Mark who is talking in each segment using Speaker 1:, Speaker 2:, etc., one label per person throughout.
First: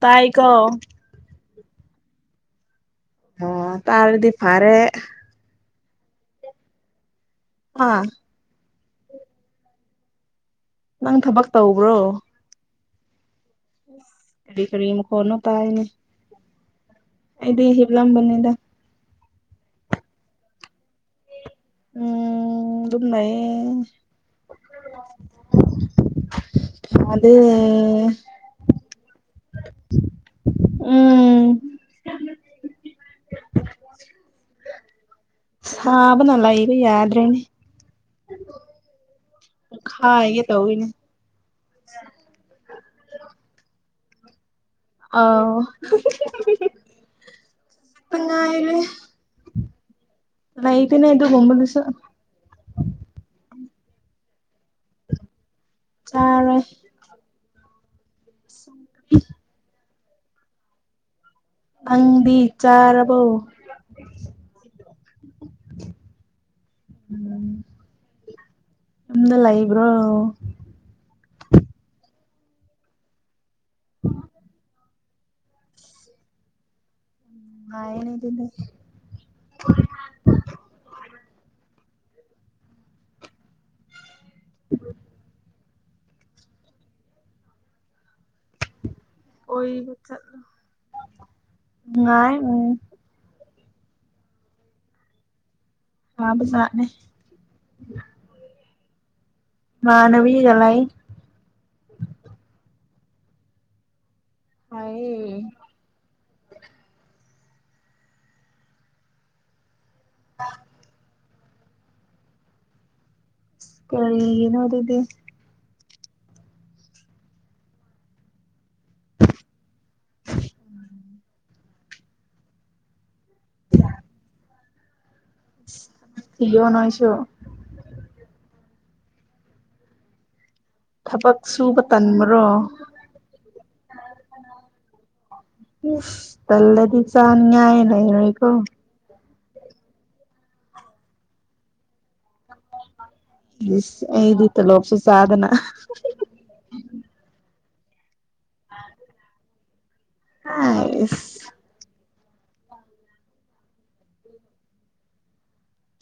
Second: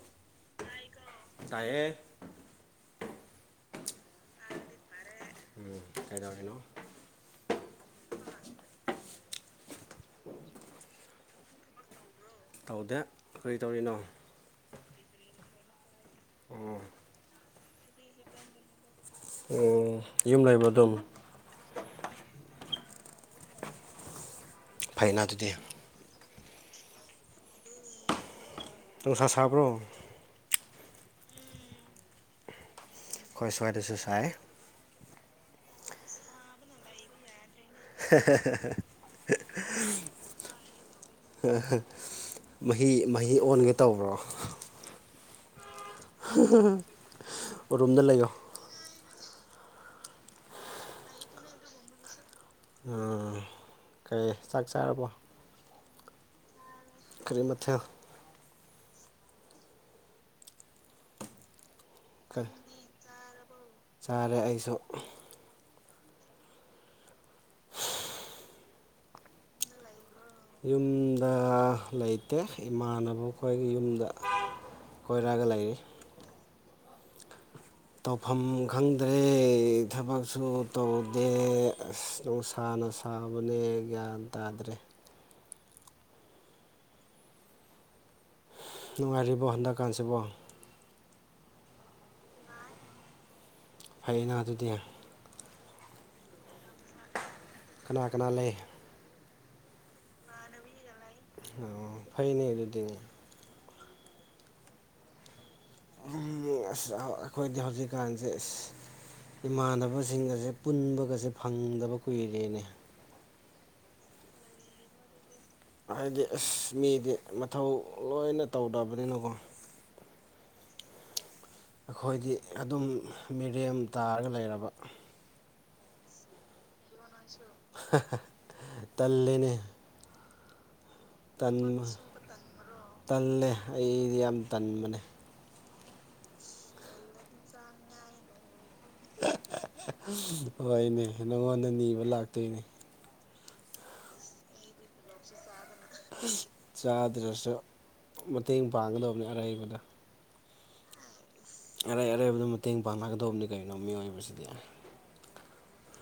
Speaker 1: ꯇꯥꯏꯒꯣ
Speaker 2: ꯇꯥꯢꯌꯦ
Speaker 1: ꯑꯣ ꯇꯥꯔꯗꯤ ꯐꯔꯦ
Speaker 2: ꯎꯝ ꯀꯩꯗꯧꯔꯝꯃꯤꯅꯣ
Speaker 1: ꯍꯥ ꯅꯪ ꯊꯕꯛ ꯇꯧꯕ꯭ꯔꯣ
Speaker 2: ꯇꯧꯗꯦ ꯀꯔꯤ ꯇꯧꯔꯤꯅꯣ
Speaker 1: ꯀꯔꯤ ꯀꯔꯤ ꯃꯈꯣꯠꯅꯣ ꯇꯥꯏꯅꯦ
Speaker 2: ꯑꯣ
Speaker 1: ꯑꯩꯗꯤ ꯍꯤꯞꯂꯝꯕꯅꯤꯗ
Speaker 2: ꯑꯣ ꯌꯨꯝ ꯂꯩꯕꯔꯣ ꯑꯗꯨꯝ
Speaker 1: ꯎꯝ ꯑꯗꯨꯝ ꯂꯩꯌꯦ
Speaker 2: ꯐꯩꯅ ꯑꯗꯨꯗꯤ
Speaker 1: ꯁꯥꯗꯦ
Speaker 2: ꯅꯨꯡꯁꯥ ꯁꯕ꯭ꯔꯣ
Speaker 1: ꯎꯝ
Speaker 2: ꯑꯩꯈꯣꯏ ꯁꯋꯥꯏꯗꯁꯨ ꯁꯥꯏ
Speaker 1: ꯁꯥꯕꯅ ꯂꯩꯕ ꯌꯥꯗ꯭ꯔꯦꯅꯦ ꯄꯣꯛꯈꯥꯏꯒꯦ ꯇꯧꯋꯤꯅꯦ
Speaker 2: [unintelligible] ꯃꯍꯤ ꯃꯍꯤ ꯑꯣꯟꯒꯦ ꯇꯧꯕ꯭ꯔꯣ
Speaker 1: ꯑꯧ
Speaker 2: ꯎꯔꯨꯝꯗ ꯂꯩꯌꯣ
Speaker 1: ꯍꯥꯏꯔꯦ ꯂꯩꯕꯅꯦ ꯑꯗꯨꯀꯨꯝꯕꯗꯨꯁꯨ
Speaker 2: ꯑꯥ ꯀꯩ ꯆꯥꯛ ꯆꯥꯔꯕꯣ
Speaker 1: ꯆꯥꯔꯣꯢ
Speaker 2: ꯀꯔꯤ ꯃꯥꯊꯦꯜ
Speaker 1: ꯁ [inaudible] ꯅꯪꯗꯤ
Speaker 2: ꯀꯔꯤ
Speaker 1: ꯆꯥꯔꯕꯣ
Speaker 2: ꯆꯥꯔꯦ ꯑꯩꯁꯨ
Speaker 1: ꯎꯝ ꯌꯨꯝꯗ ꯂꯩꯕ꯭ꯔꯣ
Speaker 2: ꯌꯨꯝꯗ ꯂꯩꯇꯦ ꯏꯃꯥꯟꯅꯕ ꯑꯩꯈꯣꯏꯒꯤ ꯌꯨꯝꯗ ꯀꯣꯏꯔꯒ ꯂꯩꯌꯦ
Speaker 1: ꯅꯨꯡꯉꯥꯏꯌꯦꯅꯦ
Speaker 2: ꯇꯧꯐꯝ
Speaker 1: ꯑꯗꯨꯗꯤ
Speaker 2: ꯈꯪ ꯈꯪꯗꯦ ꯊꯕꯛꯁꯨ ꯇꯧꯗꯦ ꯑꯁ ꯅꯨꯡꯁꯥꯅ ꯁꯥꯕꯅꯦ ꯒ꯭ꯌꯥꯟ ꯇꯥꯗ꯭ꯔꯦ ꯅꯨꯡꯉꯥꯏꯔꯤꯕꯣ
Speaker 1: [inaudible]
Speaker 2: ꯍꯟꯗꯛꯀꯥꯟꯁꯤꯕꯣ
Speaker 1: ꯅꯨꯡꯉꯥꯏ ꯎꯝ
Speaker 2: ꯐꯩꯌꯦꯅ ꯑꯗꯨꯗꯤ
Speaker 1: ꯋꯕꯥꯖꯠꯅꯤ
Speaker 2: ꯀꯅꯥ ꯀꯅꯥ ꯂꯩ
Speaker 1: ꯢꯃꯥꯅꯕꯤꯒ ꯂꯩ
Speaker 2: ꯑꯣ ꯐꯩꯅꯦ ꯑꯗꯨꯗꯤ
Speaker 1: ꯇꯥꯢꯌꯦ
Speaker 2: ꯑꯁ ꯑꯩꯈꯣꯏꯗꯤ ꯍꯧꯖꯤꯛꯀꯥꯟꯁꯦ ꯑꯁ ꯏꯃꯥꯟꯅꯕ ꯁꯤꯡꯒꯁꯦ ꯄꯨꯟꯕꯒꯁꯦ ꯐꯪꯗꯕ ꯀꯨꯏꯔꯦꯅꯦ
Speaker 1: ꯀꯔꯤꯒꯤꯅ‌ꯣ ꯑꯗꯨꯗꯤ
Speaker 2: ꯍꯥꯏꯗꯤ ꯑꯁ ꯃꯤꯗꯤ ꯃꯊꯧ ꯂꯣꯏꯅ ꯇꯧꯗꯕꯅꯤꯅꯀꯣ
Speaker 1: [inaudible]
Speaker 2: ꯑꯈꯣꯏꯗꯤ ꯑꯗꯨꯝ ꯃꯤꯔꯦꯝ ꯇꯥꯔꯒ ꯂꯩꯔꯕ
Speaker 1: ꯊꯤꯌ‌ꯣ ꯅꯣꯏꯁꯨ
Speaker 2: ꯇꯜꯂꯦ ꯅꯦ
Speaker 1: ꯊꯕꯛ ꯁꯨꯕ
Speaker 2: ꯇꯟꯃ
Speaker 1: ꯇꯟꯕ꯭ꯔꯣ
Speaker 2: ꯇꯜꯂꯦ ꯑꯩꯗꯤ ꯌꯥꯝ ꯇꯟꯕꯅꯦ
Speaker 1: ꯏꯁ ꯇꯜꯂꯗꯤ ꯆꯥꯅꯤꯉꯥꯏ ꯂꯩ ꯔꯣꯏꯀꯣ
Speaker 2: ꯍꯣꯏꯅꯦ ꯅꯪꯉꯣꯟꯗ ꯅꯤꯕ ꯂꯥꯛꯇꯣꯏꯅꯦ
Speaker 1: ꯗꯤꯁ ꯑꯩꯗꯤ ꯇ‌ꯣꯂ‌ꯣꯞ ꯁꯨ ꯆꯥꯗꯅ
Speaker 2: ꯆꯥꯗ꯭ꯔꯁꯨ ꯃꯇꯦꯡ ꯄꯥꯡꯒꯗꯧꯕꯅ‌ꯦ ꯑꯔꯩꯕꯗ‌
Speaker 1: ꯑꯥꯏꯁ
Speaker 2: ꯑꯔꯩ ꯑꯔꯩꯕꯗ ꯃꯇꯦꯡ ꯄꯥꯡꯅꯒꯗꯧꯕꯅ‌ꯦ ꯀꯅꯣ ꯃꯤꯑꯣꯏꯕꯁꯤꯗꯤ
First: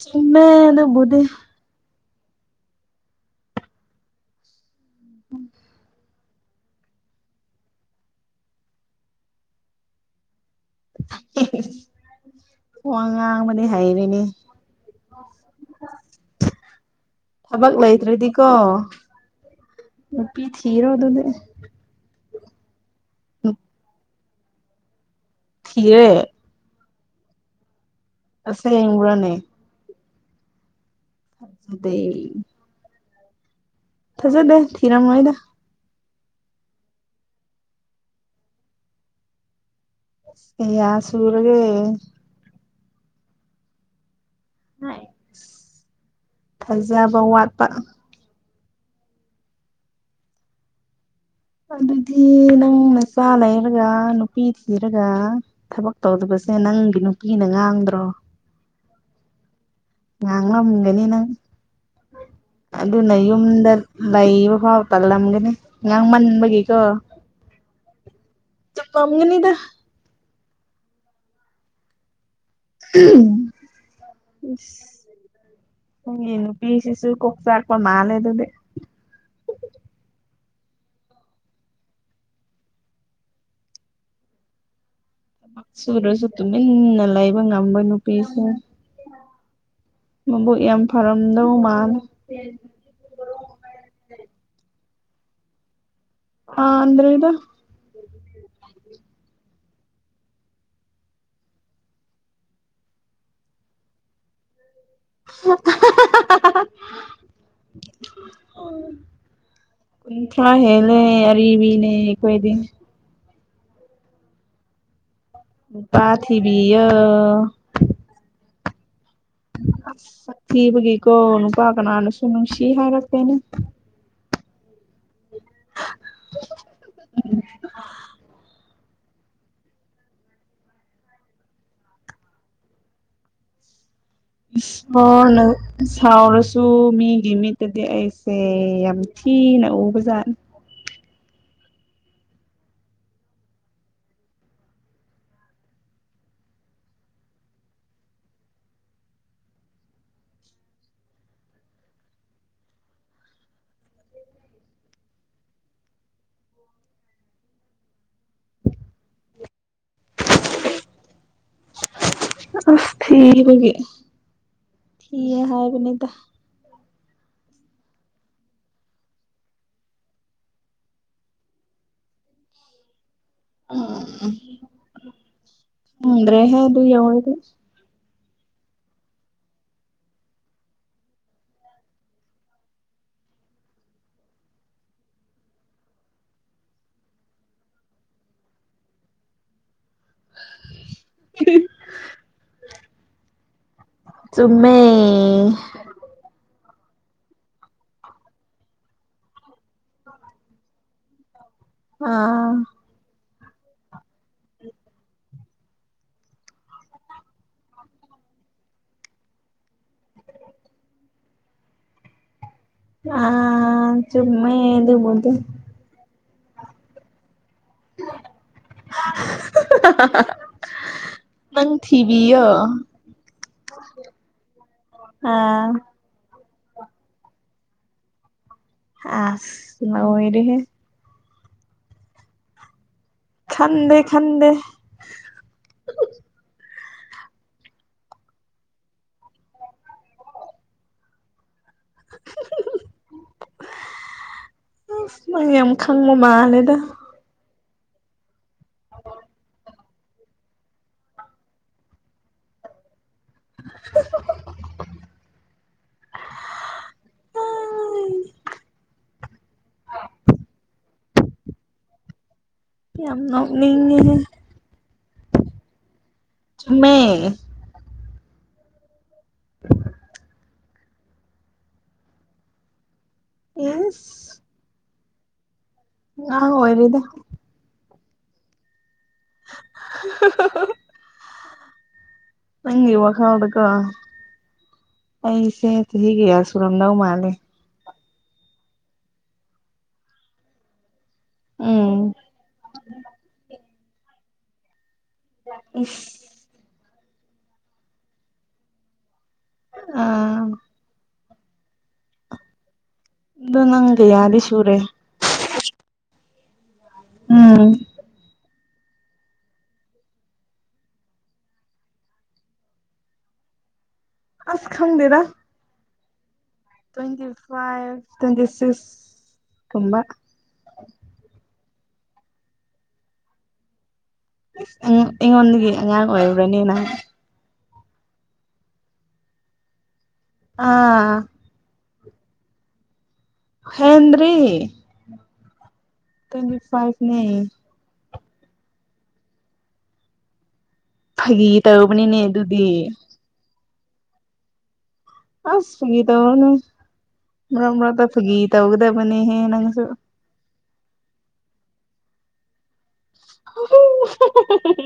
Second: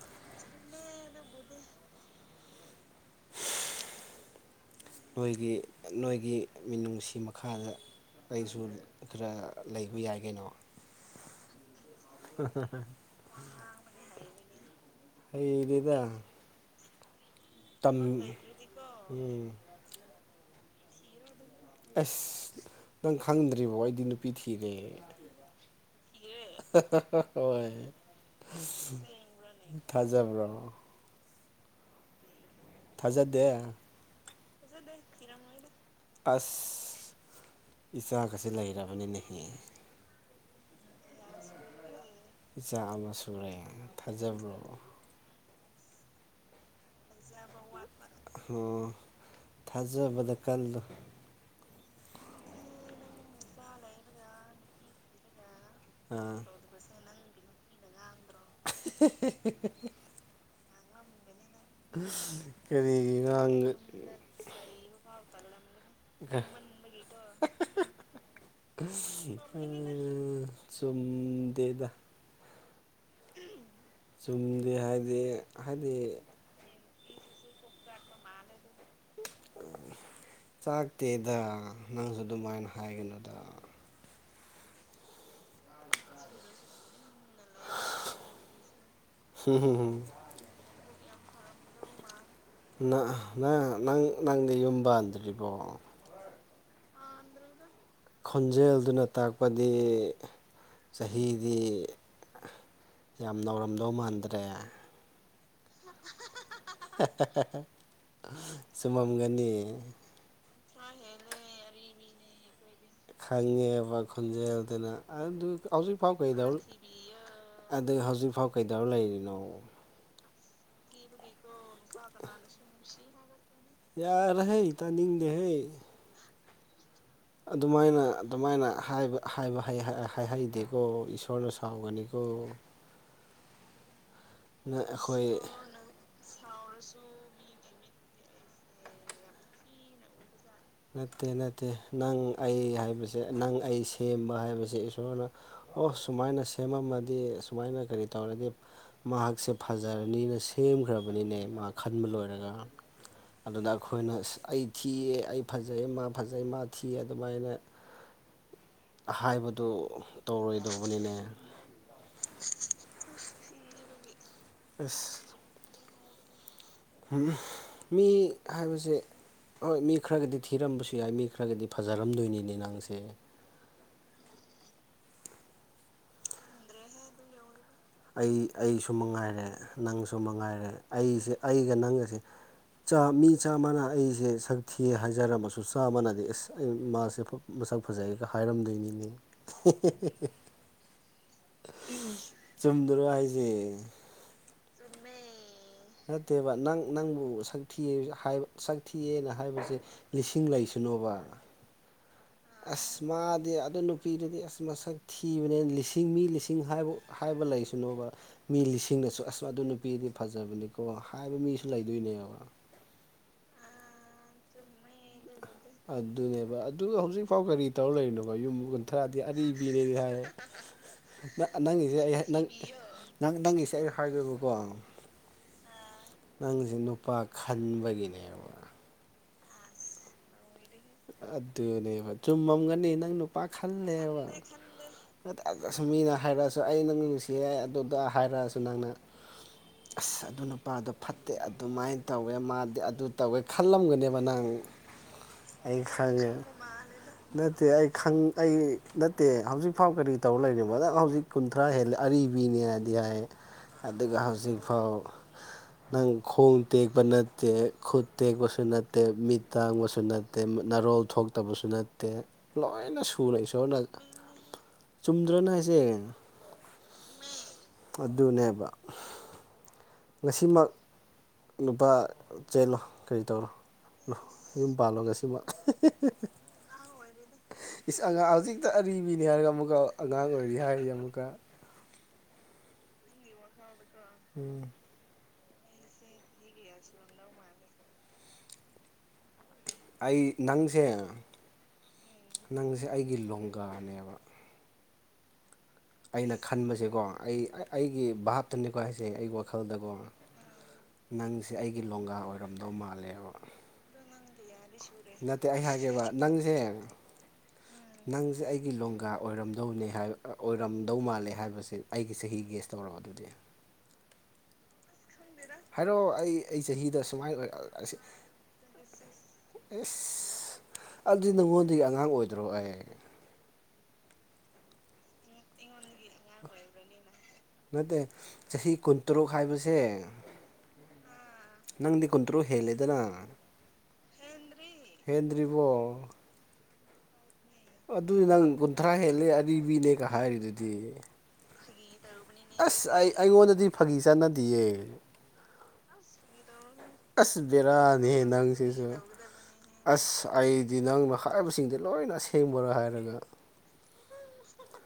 Speaker 1: ꯆꯨꯝꯃꯦ ꯑꯗꯨꯕꯨꯗꯤ
Speaker 2: ꯅꯣꯏꯒꯤ ꯅꯣꯏꯒꯤ ꯃꯤꯅꯨꯡꯁꯤ ꯃꯈꯥꯗ ꯑꯩꯁꯨ ꯈꯔ ꯂꯩꯕ ꯌꯥꯏ ꯀꯩꯅꯣ
Speaker 1: ꯋꯥ ꯉꯥꯡꯕꯗꯤ ꯍꯩꯔꯦꯅꯦ
Speaker 2: [inaudible] ꯍꯩꯗꯤꯗ
Speaker 1: ꯊꯕꯛ ꯂꯩꯇ꯭ꯔꯗꯤꯀꯣ
Speaker 2: ꯎꯝ
Speaker 1: ꯅꯨꯄꯤ ꯊꯤꯔꯣ ꯑꯗꯨꯗꯤ
Speaker 2: ꯑꯁ ꯅꯪ ꯈꯪꯗ꯭ꯔꯤꯕꯣ ꯑꯩꯗꯤ ꯅꯨꯄꯤ ꯊꯤꯔꯦ
Speaker 1: ꯊꯤꯔ‌ꯦ
Speaker 2: ꯍꯣꯏ
Speaker 1: ꯑꯁꯦꯡꯕ꯭ꯔꯅꯦ
Speaker 2: ꯊꯖꯕ꯭ꯔꯣ
Speaker 1: ꯊꯖꯗ‌ꯦ
Speaker 2: ꯊꯖꯗꯦ
Speaker 1: ꯊꯤꯔꯝꯃꯣꯏꯗ
Speaker 2: ꯑꯁ ꯏꯆꯥꯒꯖ‌ꯦ ꯂꯩꯔꯕꯅꯤꯅꯦ ꯍ‌ꯦ
Speaker 1: ꯀꯌꯥ ꯁꯨꯔꯒꯦ
Speaker 2: ꯏꯆꯥꯥ ꯑꯃꯥ ꯁꯨꯔꯦ ꯊꯥꯖꯕ꯭ꯔꯣ
Speaker 1: [unintelligible] ꯊꯥꯖꯕ ꯋꯥꯠꯄ
Speaker 2: ꯑꯣ ꯊꯥꯖꯕꯗ ꯀꯜꯂ‌ꯣ
Speaker 1: ꯑꯗꯨꯗꯤ ꯅꯪ ꯅꯆꯥ ꯂꯩꯔꯒ ꯅꯨꯄꯤ ꯊꯤꯔꯒ ꯊꯕꯛ
Speaker 2: ꯑꯥ
Speaker 1: ꯇꯧꯗꯕꯁꯦ ꯅꯪꯒꯤ ꯅꯨꯄꯤꯅ ꯉꯥꯡꯗ꯭ꯔꯣ
Speaker 2: [unintelligible]
Speaker 1: ꯉꯥꯡ ꯉꯝꯒꯅꯤ ꯅꯪ ꯑꯗꯨꯅ
Speaker 2: ꯀꯔꯤꯒꯤ ꯉꯥꯡ
Speaker 1: ꯌꯨꯝꯗ ꯂꯩꯕ ꯐꯥꯎ ꯇꯜꯂꯝꯒꯅꯤ ꯉꯥꯡ ꯃꯟꯕꯒꯤꯀꯣ
Speaker 2: ꯑꯥ ꯆꯨꯝꯗꯦꯗ ꯆꯨꯝꯗ‌ꯦ ꯍꯥꯏꯗꯤ ꯍꯥꯏꯗꯤ
Speaker 1: ꯑꯩꯁꯤꯁꯨ ꯀꯣꯛ ꯆꯥꯛꯄ ꯃꯥꯜꯂ‌ꯦ ꯑꯗꯨꯗꯤ
Speaker 2: ꯆꯥꯛꯇꯦꯗ ꯅꯪꯁꯨ ꯑꯗꯨꯃꯥꯏꯅ ꯍꯥꯏꯒꯅꯣꯗ
Speaker 1: ꯁꯨꯗꯔ꯭ꯁꯨ ꯇꯨꯃꯤꯟꯅ ꯂꯩꯕ ꯉꯝꯕ ꯅꯨꯄꯤꯁꯦ
Speaker 2: [unintelligible]
Speaker 1: ꯃꯕꯨꯛ ꯌꯥꯝ ꯐꯔꯝꯗꯧ ꯃꯥꯜꯂꯦ
Speaker 2: ꯅ ꯅꯪ ꯅꯪ ꯅꯪꯗꯤ ꯌꯨꯝ ꯄꯥꯟꯗ꯭ꯔꯤꯕꯣ
Speaker 1: ꯄꯥꯟꯗ꯭ꯔꯤꯗ
Speaker 2: ꯈꯣꯟꯖꯦꯜꯗꯨꯅ ꯇꯥꯛꯄꯗꯤ ꯆꯍꯤꯗꯤ ꯌꯥꯝ ꯅꯧꯔꯝꯗꯧ ꯃꯟꯗ꯭ꯔꯦ
Speaker 1: [unintelligible]
Speaker 2: ꯁꯨꯃꯝꯒꯅꯤ
Speaker 1: ꯀꯨꯟꯇꯔꯥ ꯍꯦꯂꯦ ꯑꯔꯤꯕꯤꯅꯦ ꯑꯩꯈꯣꯏꯗꯤ
Speaker 2: ꯈꯪꯉꯦꯕ ꯈꯣꯟꯖꯦꯜꯗꯅ ꯑꯗꯨ
Speaker 1: ꯅꯨꯄꯥ ꯊꯤꯕꯤꯌꯣ
Speaker 2: ꯑꯗꯩ ꯍꯧꯖꯤꯛꯐꯥꯎ ꯀꯩꯗꯧꯔ ꯂꯩꯔꯤꯅꯣ
Speaker 1: ꯊꯤꯕꯒꯤꯀꯣ ꯅꯨꯄꯥ ꯀꯥꯅꯁꯨ ꯅꯨꯡꯁꯤ ꯍꯥꯏꯔꯛꯇꯦꯅꯦ
Speaker 2: ꯌꯥꯔꯍꯩ ꯇꯥꯅꯤꯡꯗꯦꯍꯦ
Speaker 1: [unintelligible]
Speaker 2: ꯑꯗꯨꯃꯥꯏꯅ ꯑꯗꯨꯃꯥꯏꯅ ꯍꯥꯏꯕ ꯍꯥꯏꯍꯩꯗꯦꯀꯣ ꯏꯁꯣꯔꯅ ꯁꯥꯎꯒꯅꯤꯀꯣ [unintelligible] ꯅꯪ
Speaker 1: ꯏꯁ
Speaker 2: ꯑꯩꯈꯣꯏ
Speaker 1: ꯏꯁꯣ ꯁꯥꯎꯔꯁꯨ ꯃꯤꯒꯤ ꯃꯤꯠꯇꯗꯤ ꯑꯩꯁꯦ ꯌꯥꯝ ꯊꯤꯅ ꯎꯕꯖꯥꯠꯅꯤ
Speaker 2: ꯅꯠꯇꯦ ꯅꯠꯇꯦ ꯅꯪ ꯑꯩ ꯍꯥꯏꯕꯁꯦ ꯅꯪ ꯑꯩ ꯁꯦꯝꯕ ꯍꯥꯏꯕꯁꯦ ꯏꯁꯣꯔꯅ ꯑꯣ ꯁꯨꯃꯥꯏꯅ ꯁꯦꯝꯃꯝꯃꯗꯤ ꯑꯨꯃꯥꯏꯅ ꯀꯔꯤ ꯇꯧꯔꯗꯤ ꯃꯍꯥꯛꯁꯦ ꯐꯖꯔꯅꯤꯅ ꯁꯦꯝꯈ꯭ꯔꯕꯅꯤꯅꯦ ꯃꯥ ꯈꯟꯕ ꯂꯣꯏꯔꯒ ꯑꯗꯨꯗ ꯑꯩꯈꯣꯏꯅ ꯑꯩ ꯊꯤꯌꯦ ꯑꯩ ꯐꯖꯩ ꯃꯥ ꯐꯖꯩ ꯃꯥ ꯊꯤ ꯑꯗꯨꯃꯥꯏꯅ ꯍꯥꯏꯕꯗꯨ ꯇꯧꯔꯣꯏ ꯗꯧꯕꯅꯤꯅꯦ
Speaker 1: ꯑꯁ ꯊꯤ ꯍꯒꯦ
Speaker 2: ꯑꯁ
Speaker 1: ꯊꯤꯌꯦ ꯍꯥꯏꯕꯅꯦꯗ
Speaker 2: ꯃꯤ ꯍꯥꯏꯕꯁꯦ ꯍꯣꯏ ꯃꯤ ꯈꯔꯒꯗꯤ ꯊꯤꯔꯝꯕꯁꯨ ꯌꯥꯏ ꯃꯤ ꯈꯔꯒꯗꯤ ꯐꯖꯔꯝꯗꯣꯏꯅꯤꯅꯦ ꯅꯪꯁꯦ
Speaker 1: ꯎ ꯈꯡꯗ꯭ꯔꯦ ꯍꯦ ꯑꯗꯨ ꯌꯧꯔꯗꯤ
Speaker 2: ꯑꯩ ꯑꯩꯁꯨ ꯃꯉꯥꯏꯔꯦ ꯅꯪꯁꯨ ꯃꯉꯥꯏꯔꯦ ꯑꯩꯁꯦ ꯑꯩꯒ ꯅꯪꯒꯁꯦ ꯆꯥ ꯃꯤ ꯆꯥꯝꯃꯅ ꯑꯩꯁꯦ ꯁꯛ ꯊꯤꯑ ꯍꯥꯏꯖꯔꯝꯃꯁꯨ ꯆꯥꯝꯃꯅꯗꯤ ꯑꯁ ꯑꯩ ꯃꯥꯁꯦ ꯃꯁꯛ ꯐꯖꯩꯒ ꯍꯥꯏꯔꯝꯗꯣꯏꯅꯤꯅꯦ ꯆꯨꯝꯗ꯭ꯔꯣ ꯍꯥꯏꯁꯦ
Speaker 1: ꯆꯨꯝꯃꯦ
Speaker 2: ꯅꯠꯇꯦꯕ ꯅꯪ ꯅꯪꯕꯨꯛ ꯁꯛ ꯊꯤꯌꯦ ꯍꯥꯏꯕ ꯁꯛꯊꯤꯑꯅ ꯍꯥꯏꯕꯁꯦ ꯂꯤꯁꯤꯡ ꯂꯩꯁꯅꯣꯕ
Speaker 1: ꯑꯥ
Speaker 2: ꯑꯁ ꯃꯥꯗꯤ ꯑꯗꯨ ꯅꯨꯄꯤꯗꯨꯗꯤ ꯑꯁ ꯃꯁꯛ ꯊꯤ ꯀꯤꯕꯅꯦꯅ ꯂꯤꯁꯤꯡ ꯃꯤ ꯂꯤꯁꯤꯡ ꯍꯥꯏꯕ ꯍꯥꯏꯕ ꯂꯩꯁꯅꯣꯕ ꯃꯤ ꯂꯤꯁꯤꯡꯅꯁꯨ ꯑꯁ ꯑꯗꯨ ꯅꯨꯄꯤꯗꯤ ꯐꯖꯕꯅꯤꯀꯣ ꯍꯥꯏꯕ ꯃꯤꯁꯨ ꯂꯩꯗꯣꯏꯅꯦꯕ
Speaker 1: ꯑ ꯆꯨꯝꯃꯦ ꯑꯗꯨꯕꯨꯗꯤ
Speaker 2: ꯑꯗꯨꯅꯦꯕ ꯑꯗꯨꯒ ꯍꯧꯖꯤꯛꯐꯥꯎ ꯀꯔꯤ ꯇꯧꯔ ꯂꯩꯔꯤꯅꯣꯕ ꯌꯨꯝ ꯀꯨꯟꯊ꯭ꯔꯥꯗꯤ ꯑꯔꯤꯕꯅꯦꯗꯤ ꯍꯥꯏꯔꯦ
Speaker 1: ꯅꯪ
Speaker 2: ꯅꯪꯒꯤꯁꯦ ꯑꯩ
Speaker 1: ꯊꯤꯕꯤꯌꯣ
Speaker 2: ꯅꯪ ꯅꯪꯒꯤꯁꯦ ꯑꯩ ꯍꯥꯏꯈꯦꯕꯀꯣ
Speaker 1: ꯑꯥ
Speaker 2: ꯅꯪꯁꯦ ꯅꯨꯄꯥ ꯈꯟꯕꯒꯤꯅꯦꯕ
Speaker 1: ꯑꯁ ꯉꯥꯑꯣꯏꯔꯦꯍꯦ
Speaker 2: ꯑꯗꯨꯅꯦꯕ ꯆꯨꯝꯃꯝꯒꯅꯤ ꯅꯪ ꯅꯨꯄꯥ
Speaker 1: ꯈꯟꯗꯦ
Speaker 2: ꯈꯜꯂꯦꯕ
Speaker 1: ꯈꯟꯗꯦ
Speaker 2: [unintelligible] ꯃꯤꯅ ꯍꯥꯏꯔꯛꯑꯁꯨ ꯑꯩ ꯅꯪ ꯅꯨꯡꯁꯤꯌꯦ ꯑꯗꯨꯗ ꯍꯥꯏꯔꯛꯑꯁꯨ ꯅꯪꯅ ꯑꯁ ꯑꯗꯨ ꯅꯨꯄꯥꯗꯣ ꯐꯠꯇꯦ ꯑꯗꯨꯃꯥꯏꯅ ꯇꯧꯋꯦ ꯃꯥꯗꯤ ꯑꯗꯨ ꯇꯧꯋꯦ ꯈꯜꯂꯝꯒꯅꯦꯕ ꯅꯪ
Speaker 1: ꯑꯁ ꯅꯪ ꯌꯥꯝ
Speaker 2: ꯑꯩ
Speaker 1: ꯈꯪꯕ
Speaker 2: ꯈꯪꯉꯦ
Speaker 1: ꯃꯥꯂꯦꯗ
Speaker 2: ꯅꯠꯇꯦ ꯑꯩ ꯈꯪ ꯑꯩ ꯅꯠꯇꯦ ꯍꯧꯖꯤꯛꯐꯥꯎ ꯀꯔꯤ ꯇꯧꯔ ꯂꯩꯔꯤꯅꯣ ꯅꯪ ꯍꯧꯖꯤꯛ ꯀꯨꯟꯊ꯭ꯔꯥ ꯍꯦꯜꯂꯦ ꯑꯔꯤꯕꯤꯅꯦ ꯍꯥꯏꯗꯤ ꯍꯥꯏ ꯑꯗꯨꯒ ꯍꯧꯖꯤꯛꯐꯥꯎ ꯅꯪ ꯈꯣꯡ ꯇꯦꯛꯄ ꯅꯠꯇꯦ ꯈꯨꯠ ꯇꯦꯛꯄꯁꯨ ꯅꯠꯇꯦ ꯃꯤꯠ ꯇꯥꯡꯕꯁꯨ ꯅꯠ ꯅꯔꯣꯜ ꯊꯣꯛꯇꯕꯁꯨ ꯅꯠꯇꯦ ꯂꯣꯏꯅ
Speaker 1: ꯌꯥꯝ
Speaker 2: ꯁꯨꯅ ꯏꯁꯣꯔꯅ
Speaker 1: ꯅꯣꯛꯅꯤꯡꯉꯦꯍꯦ
Speaker 2: ꯆꯨꯝꯗ꯭ꯔꯥꯅꯦ ꯍꯥꯏꯁꯦ
Speaker 1: ꯆꯨꯝꯃꯦ
Speaker 2: ꯑꯗꯨꯅꯦꯕ
Speaker 1: [inaudible]
Speaker 2: ꯉꯁꯤꯃꯛ ꯅꯨꯄꯥ ꯆꯦꯜꯂꯣ ꯀꯔꯤ ꯇꯧꯔꯣ
Speaker 1: ꯏꯁ
Speaker 2: ꯌꯨꯝ ꯄꯥꯜꯂꯣ ꯉꯁꯤꯃꯛ
Speaker 1: ꯑꯉꯥꯡ ꯑꯣꯏꯔꯤꯗ
Speaker 2: ꯏꯁ ꯑꯉꯥꯡ ꯍꯧꯖꯤꯛꯇꯥ ꯑꯔꯤꯕꯅꯤ ꯍꯥꯏꯔꯒ ꯑꯃꯨꯛꯀꯥ ꯑꯉꯥꯡ ꯑꯣꯏꯔꯤ ꯍꯥꯏꯔꯤ ꯑꯃꯨꯛꯀꯥ
Speaker 1: ꯅꯪꯒꯤ ꯋꯥꯈꯜꯗꯥꯀꯣ
Speaker 2: ꯎꯝ
Speaker 1: ꯑꯩꯁꯦ ꯆꯍꯤ ꯀꯌꯥ ꯁꯨꯔꯝꯗꯧ ꯃꯥꯜꯂꯤ
Speaker 2: ꯑꯩ ꯅꯪꯁꯦ
Speaker 1: ꯎꯝ
Speaker 2: ꯅꯪꯁꯦ ꯑꯩꯒꯤ ꯂꯣꯡꯒꯥꯅꯦꯕ
Speaker 1: ꯏꯁ
Speaker 2: ꯑꯩꯅ ꯈꯟꯕꯁꯦꯀꯣ ꯑꯩ ꯑꯩꯒꯤ ꯚꯥꯞꯇꯅꯤꯀꯣ ꯍꯥꯏꯁꯦ ꯑꯩꯒꯤ ꯋꯥꯈꯜꯗꯀꯣ
Speaker 1: ꯑꯥ
Speaker 2: ꯅꯪꯁꯦ ꯑꯩꯒꯤ ꯂꯣꯡꯒꯥ ꯑꯣꯏꯔꯝꯗꯧ ꯃꯥꯜꯂꯦꯕ
Speaker 1: ꯑꯗꯨ ꯅꯪ ꯀꯌꯥꯗꯤ ꯁꯨꯔꯦ
Speaker 2: ꯅꯠꯇꯦ ꯑꯩ ꯍꯥꯏꯒꯦꯕ ꯅꯪꯁꯦ
Speaker 1: ꯎꯝ
Speaker 2: ꯅꯪꯖꯦ ꯑꯩꯒꯤ ꯂꯣꯡꯒꯥ ꯑꯣꯏꯔꯝꯗꯧꯅꯦ ꯍꯥꯏ ꯑꯣꯏꯔꯝꯗꯧ ꯃꯥꯜꯂꯦ ꯍꯥꯏꯕꯁꯦ ꯑꯩꯒꯤ ꯆꯍꯤ ꯒꯦꯁ ꯇꯧꯔꯣ ꯑꯗꯨꯗꯤ
Speaker 1: ꯑꯁ ꯈꯪꯗꯦꯗ
Speaker 2: ꯍꯥꯏꯔꯣ ꯑꯩ ꯑꯩ ꯆꯍꯤꯗ
Speaker 1: ꯇ꯭ꯋꯦꯟꯇꯤ
Speaker 2: ꯁꯨꯃꯥꯏꯅ ꯑꯣꯏꯔꯛ
Speaker 1: ꯐꯥꯏꯚ ꯇ꯭ꯋꯦꯟꯇꯤ ꯁꯤꯛꯁ
Speaker 2: ꯏꯁ
Speaker 1: ꯀꯨꯝꯕ
Speaker 2: ꯑꯗꯨ ꯅꯪꯉꯣꯟꯗꯒꯤ ꯑꯉꯥꯡ ꯑꯣꯏꯗ꯭ꯔꯣ ꯑꯩ
Speaker 1: ꯑꯩꯉꯣꯟ ꯑꯩꯉꯣꯟꯗꯒꯤ ꯑꯉꯥꯡ ꯑꯣꯏꯕ꯭ꯔꯥꯅꯤ ꯅꯪ
Speaker 2: ꯅꯠꯇꯦ ꯆꯍꯤ ꯀꯨꯟꯇꯔꯨꯛ ꯍꯥꯏꯕꯁꯦ
Speaker 1: ꯑꯥ
Speaker 2: ꯅꯪꯗꯤ ꯀꯨꯟꯇ꯭ꯔꯨꯛ ꯍꯦꯜꯂꯦꯗꯅ
Speaker 1: ꯍꯦꯟꯗ꯭ꯔꯤ
Speaker 2: ꯍꯦꯟꯗ꯭ꯔꯤꯕꯣ
Speaker 1: ꯇ꯭ꯋꯦꯟꯇꯤ ꯐꯥꯏꯚꯅꯦ
Speaker 2: ꯑꯗꯨ ꯅꯪ ꯀꯨꯟꯊ꯭ꯔꯥ ꯍꯦꯜꯂꯦ ꯑꯔꯤꯕꯅꯦꯒ ꯍꯥꯏꯔꯤꯗꯨꯗꯤ
Speaker 1: ꯐꯥꯒꯤ ꯇꯧꯕꯅꯤꯅꯦ ꯑꯗꯨꯗꯤ
Speaker 2: ꯑꯁ ꯑꯩ ꯑꯩꯉꯣꯟꯗꯗꯤ ꯐꯥꯒꯤ ꯆꯥꯠꯅꯗꯤꯌꯦ
Speaker 1: ꯑꯁ ꯐꯥꯒꯤ ꯇꯧꯔꯅꯨ
Speaker 2: ꯑꯁ
Speaker 1: ꯃꯔꯛ ꯃꯔꯛꯇꯥ
Speaker 2: ꯕꯦꯔꯥꯅꯤꯍꯦ
Speaker 1: ꯐꯥꯒꯤ
Speaker 2: ꯅꯪꯁꯤꯁꯨ
Speaker 1: ꯇꯧꯒꯗꯕꯅꯤꯍꯦ ꯅꯪꯁꯨ
Speaker 2: ꯑꯁ ꯑꯩꯗꯤ ꯅꯪꯅ ꯍꯥꯏꯕꯁꯤꯡꯗꯣ ꯂꯣꯏꯅ ꯑꯁꯦꯡꯕꯔꯥ ꯍꯥꯏꯔꯒ
Speaker 1: ꯍꯝ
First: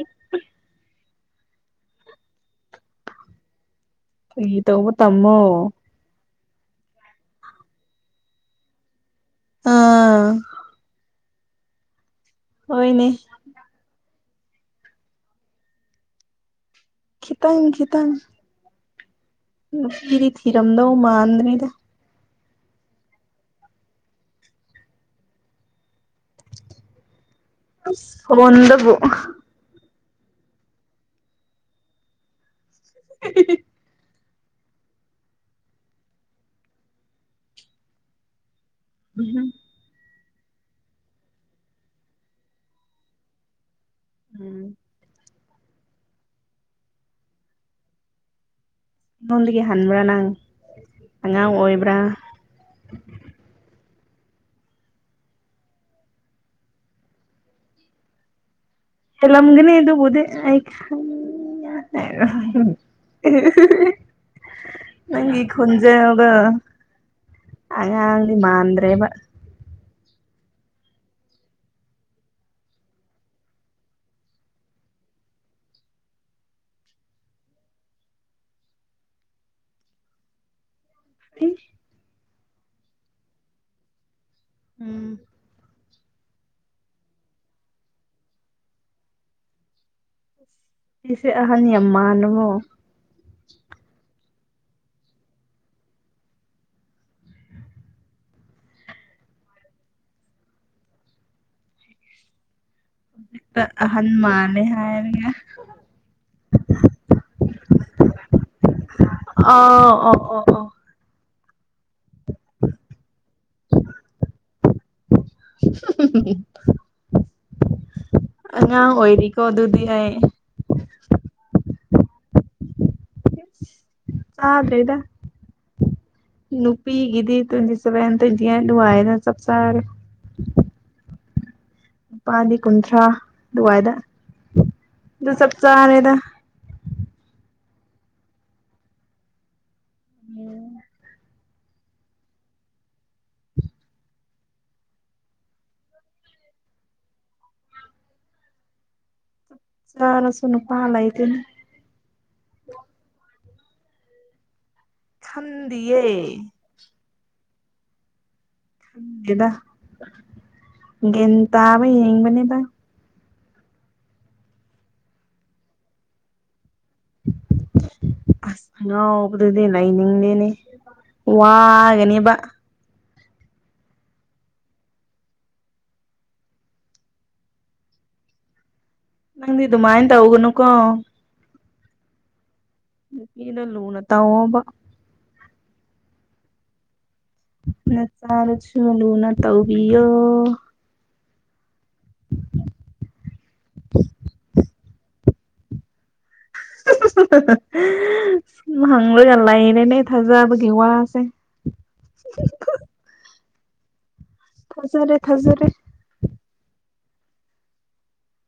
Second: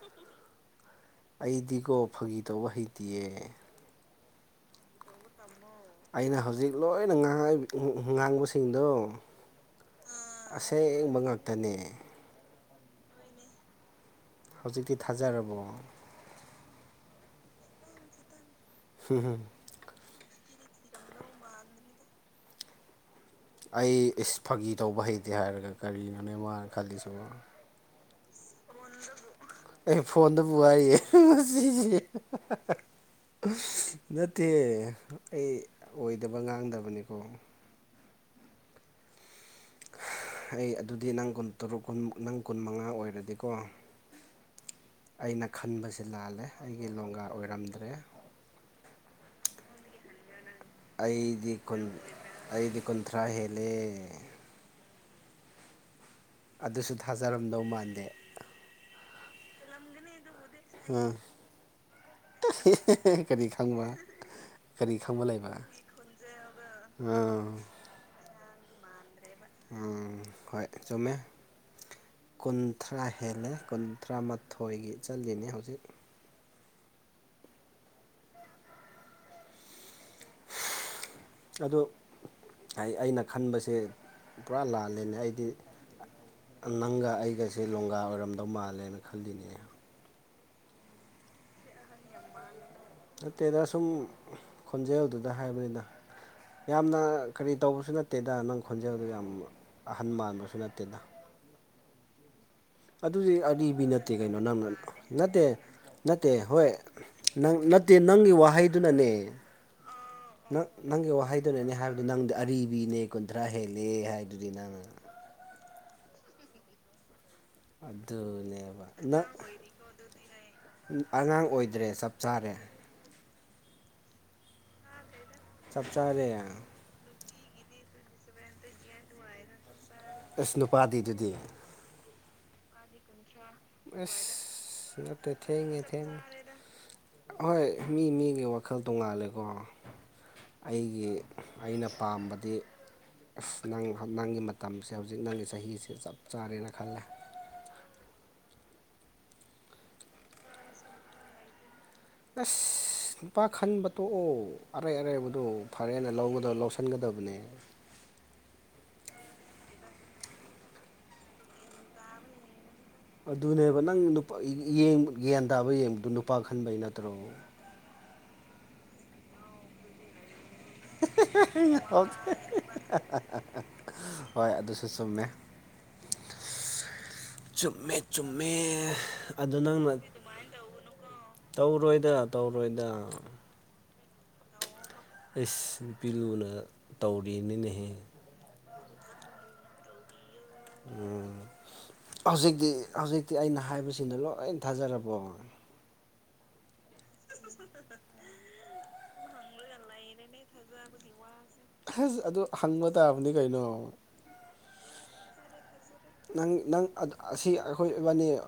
Speaker 2: ꯑꯩꯗꯤꯀꯣ ꯐꯥꯒꯤ ꯇꯧꯕ ꯍꯩꯇꯤꯌꯦ
Speaker 1: ꯐꯥꯒꯤ ꯇꯧꯕ ꯇꯝꯃꯣ
Speaker 2: ꯑꯩꯅ ꯍꯧꯖꯤꯛ ꯂꯣꯏꯅ ꯉꯥꯡꯏ ꯉꯥꯡꯕꯁꯤꯡꯗꯣ
Speaker 1: ꯑꯥ
Speaker 2: ꯑꯁꯦꯡꯕ ꯉꯥꯛꯇꯅꯦ
Speaker 1: ꯍꯣꯏꯅꯦ
Speaker 2: ꯍꯧꯖꯤꯛꯇꯤ ꯊꯥꯖꯔꯕꯣ
Speaker 1: ꯈꯤꯇꯪ ꯈꯤꯇꯪ
Speaker 2: ꯍꯝ ꯍꯝ
Speaker 1: ꯅꯨꯄꯤꯗꯤ ꯊꯤꯔꯃꯗꯧ ꯃꯥꯥꯟꯗꯦꯗ
Speaker 2: ꯑꯩ ꯏꯁ ꯐꯥꯒꯤ ꯇꯧꯕ ꯍꯩꯇꯦ ꯍꯥꯏꯔꯒ ꯀꯔꯤꯅꯣꯅꯦ ꯃꯥꯅ ꯈꯜꯂꯤꯁꯤꯕꯣ
Speaker 1: ꯑꯁ ꯐꯣꯟꯗꯕꯨ
Speaker 2: ꯑꯩ ꯐꯣꯟꯗꯕꯨ ꯍꯥꯏꯔꯤꯑꯦ ꯃꯁꯤꯗꯤ ꯅꯠꯇꯦ ꯑꯩ ꯑꯣꯏꯗꯕ ꯉꯥꯡꯗꯕꯅꯤꯀꯣ
Speaker 1: ꯎꯝꯍꯨꯝ
Speaker 2: ꯑꯩ ꯑꯗꯨꯗꯤ ꯅꯪ ꯀꯨꯟ ꯇꯔꯨꯛ ꯀꯨꯟ ꯅꯪ ꯀꯨꯟ ꯃꯉꯥ ꯑꯣꯏꯔꯗꯤꯀꯣ
Speaker 1: ꯎꯝ
Speaker 2: ꯑꯩꯅ ꯈꯟꯕꯁꯦ ꯂꯥꯜꯂꯦ ꯑꯩꯒꯤ ꯂꯣꯡꯒꯥ ꯑꯣꯏꯔꯝꯗ꯭ꯔꯦ
Speaker 1: ꯑꯩꯉꯣꯟꯗꯒꯤ ꯍꯟꯕ꯭ꯔꯥ ꯅꯪ
Speaker 2: ꯑꯩꯗꯤ
Speaker 1: ꯑꯉꯥꯡ
Speaker 2: ꯀꯨꯟ
Speaker 1: ꯑꯣꯏꯕ꯭ꯔꯥ
Speaker 2: ꯑꯩꯗꯤ ꯀꯨꯟꯊ꯭ꯔꯥ ꯍꯦꯜꯂꯦ ꯑꯗꯨꯁꯨ ꯊꯥꯖꯔꯝꯗꯧ ꯃꯥꯟꯗꯦ
Speaker 1: ꯍꯦꯜꯂꯝꯒꯅꯤ ꯑꯗꯨꯕꯨꯗꯤ ꯑꯩ
Speaker 2: ꯀꯔꯤ ꯈꯪꯕ
Speaker 1: [unintelligible]
Speaker 2: ꯀꯔꯤ ꯈꯪꯕ
Speaker 1: ꯅꯪꯒꯤ
Speaker 2: ꯂꯩꯕ
Speaker 1: ꯈꯣꯟꯖꯦꯜꯗꯣ
Speaker 2: ꯑꯥ
Speaker 1: ꯑꯉꯥꯡꯗꯤ ꯃꯥꯟꯗ꯭ꯔꯦꯕ
Speaker 2: ꯑꯝ ꯍꯣꯏ ꯆꯨꯝꯃꯦ ꯀꯨꯟꯊ꯭ꯔꯥ ꯍꯦꯜꯂꯦ ꯀꯨꯟꯊ꯭ꯔꯥꯃꯥꯊꯣꯏ ꯆꯠꯂꯤꯅꯦ ꯍꯧꯖꯤꯛ ꯑꯗꯨ ꯑꯩꯅ ꯈꯟꯕꯁꯦ ꯄꯨꯔꯥ ꯂꯥꯜꯂꯦꯅꯦ
Speaker 1: ꯎꯝ
Speaker 2: ꯑꯩꯗꯤ ꯅꯪꯒ ꯑꯩꯒꯁꯦ ꯂꯣꯡꯒꯥ ꯑꯣꯏꯔꯝꯗꯧ ꯃꯥꯜꯂꯦꯅ ꯈꯜꯂꯤꯅꯦ
Speaker 1: ꯑꯩꯁꯦ ꯑꯍꯟ ꯌꯥꯝ ꯃꯥꯜꯂꯕꯣ
Speaker 2: ꯅꯠꯇꯦꯗ ꯁꯨꯝ ꯈꯣꯟꯖꯦꯜꯗꯨꯗ ꯍꯥꯏꯕꯅꯤꯗ ꯌꯥꯝꯅ ꯀꯔꯤ ꯇꯧꯕꯁꯨ ꯅꯠꯇꯦꯗ ꯅꯪ ꯈꯣꯟꯖꯦꯟꯗꯨ ꯌꯥꯝ ꯑꯍꯟ ꯃꯥꯟꯕꯁꯨ ꯅꯠꯇꯦꯗ ꯑꯗꯨꯗꯤ
Speaker 1: ꯍꯦꯛꯇ
Speaker 2: ꯑꯔꯤꯕꯤ
Speaker 1: ꯑꯍꯟ
Speaker 2: ꯅꯠꯇꯦ ꯀꯩꯅꯣ
Speaker 1: ꯃꯥꯜꯂꯦ
Speaker 2: ꯅꯪꯅ
Speaker 1: ꯍꯥꯏꯔꯒ
Speaker 2: ꯅꯠꯇꯦ ꯅꯠꯇꯦ ꯍꯣꯏ ꯅꯪ ꯅꯠꯇꯦ ꯅꯪꯒꯤ ꯋꯥꯍꯩꯗꯨꯅꯅꯦ
Speaker 1: ꯑꯣ ꯑꯥꯎ ꯑꯣ ꯑꯣ
Speaker 2: ꯅꯪ ꯅꯪꯒꯤ ꯋꯥꯍꯩꯗꯨꯅꯅꯦ ꯍꯥꯏꯕꯗꯨ ꯅꯪꯗꯤ ꯑꯔꯤꯕꯤꯅꯦ ꯀꯨꯟꯊ꯭ꯔꯥ ꯍꯦꯜꯂꯦ ꯍꯥꯏꯗꯨꯗꯤ ꯅꯪꯅ
Speaker 1: ꯑꯉꯥꯡ
Speaker 2: ꯑꯗꯨꯅꯦꯕ ꯅꯪ
Speaker 1: ꯑꯣꯏꯔꯤꯀꯣ ꯑꯗꯨꯗꯤ ꯑꯩ
Speaker 2: ꯑꯉꯥꯡ ꯑꯣꯏꯗ꯭ꯔꯦ ꯆꯞ ꯆꯥꯔꯦ
Speaker 1: ꯆꯥꯗ꯭ꯔꯦꯗ
Speaker 2: ꯆꯞ ꯆꯥꯔꯦ
Speaker 1: ꯅꯨꯞ ꯅꯨꯄꯤꯒꯤꯗꯤ ꯇ꯭ꯋꯦꯟꯇꯤ ꯁꯦꯕꯦꯟ ꯇ꯭ꯋꯦꯟꯇꯤ ꯑꯦꯠ ꯑꯗꯨꯋꯥꯏꯗ ꯆꯞꯆꯥꯔꯦ
Speaker 2: ꯑꯁ ꯅꯨꯄꯥꯗꯤ ꯑꯗꯨꯗꯤ
Speaker 1: ꯅꯨꯨꯄꯥꯗꯤ ꯀꯨꯟꯊ꯭ꯔꯥ ꯑꯗꯨꯋꯥꯏꯗ
Speaker 2: ꯑꯁ ꯅꯠꯇꯦ
Speaker 1: ꯑꯗꯨ ꯆꯞ
Speaker 2: ꯊꯦꯡꯉꯦ
Speaker 1: ꯆꯥꯔꯦꯗ
Speaker 2: ꯊꯦꯡꯉꯦ ꯍꯣꯏ ꯃꯤ ꯃꯤꯒꯤ ꯋꯥꯈꯜ ꯇꯣꯡꯉꯥꯜꯂꯦꯀꯣ ꯑꯩꯒꯤ ꯑꯩꯅ ꯄꯥꯝꯕꯗꯤ ꯅꯪ ꯅꯪꯒꯤ ꯃꯇꯝꯁꯦ ꯍꯧꯖꯤꯛ ꯅꯪꯒꯤ ꯆꯍꯤꯁꯦ ꯆꯞ ꯆꯥꯔꯦꯅ ꯈꯜꯂꯦ
Speaker 1: ꯆꯥꯔꯁꯨ ꯅꯨꯄꯥ ꯂꯩꯇꯦꯅꯦ
Speaker 2: ꯑꯁ ꯅꯨꯄꯥ ꯈꯟꯕ ꯇꯣꯛꯑꯣ ꯑꯔꯩ ꯑꯔꯩꯕꯗꯣ
Speaker 1: ꯈꯟꯗꯤꯌꯦ
Speaker 2: ꯐꯔꯦꯅ ꯂꯧꯒꯗꯕ ꯂꯧꯁꯤꯜ ꯈꯟꯒꯗꯕꯅꯦ
Speaker 1: ꯒꯦꯗ ꯒꯤꯟ ꯇꯕ ꯌꯦꯡꯕꯅꯦꯗ
Speaker 2: ꯑꯗꯨꯅꯦꯕ ꯅꯪ ꯌꯦ ꯒ꯭ꯌꯥꯟ ꯇꯥꯕ ꯌꯦꯡꯕꯗꯨ ꯅꯨꯄꯥ ꯈꯟꯕꯩ ꯅꯠꯇ꯭ꯔꯣ
Speaker 1: ꯑꯁ ꯑꯉꯥꯎꯕꯗꯨꯗꯤ ꯂꯩꯅꯤꯡꯗꯅꯦ ꯋꯥꯒꯅꯦꯕ
Speaker 2: ꯍꯣꯏ ꯑꯗꯨꯁꯨ ꯆꯨꯝꯃꯦ ꯆꯨꯝꯃꯦ ꯆꯨꯝꯃꯦ ꯑꯗꯨ
Speaker 1: ꯅꯪꯗꯤ
Speaker 2: ꯅꯪꯅ
Speaker 1: ꯑꯗꯨꯃꯥꯏꯅ ꯇꯧꯒꯅꯨꯀꯣ
Speaker 2: ꯇꯧꯔꯣꯏꯗ ꯇꯧꯔꯣꯏꯗ
Speaker 1: ꯅꯨꯄꯤꯗꯣ ꯂꯨꯅ ꯇꯧꯑꯣꯕ
Speaker 2: ꯑꯩꯁ ꯅꯨꯄꯤ ꯂꯨꯅ ꯇꯧꯔꯤꯅꯤꯅꯦꯍꯦ
Speaker 1: ꯆꯥꯔꯁꯨ ꯂꯨꯅ ꯇꯧꯕꯤꯌꯣ
Speaker 2: ꯎꯝ ꯍꯧꯖꯤꯛꯇꯤ ꯍꯧꯖꯤꯛꯇꯤ ꯑꯩꯅ ꯍꯥꯏꯕꯁꯤꯗꯣ ꯂꯣꯏ ꯊꯥꯖꯔꯕꯣ
Speaker 1: ꯍꯪꯂꯒ ꯂꯩꯔꯦꯅꯦ ꯊꯥꯖꯕꯒꯤ ꯋꯥꯁꯦ
Speaker 2: ꯑꯁ ꯑꯗꯨ ꯍꯪꯕ ꯇꯥꯕꯅꯤ ꯀꯥꯏꯅꯣ
Speaker 1: ꯊꯖꯔꯦ ꯊꯖꯔꯦ
Speaker 2: ꯅꯪ ꯅꯪ ꯑꯁꯤ ꯑꯩꯈꯣꯏꯕꯅꯤ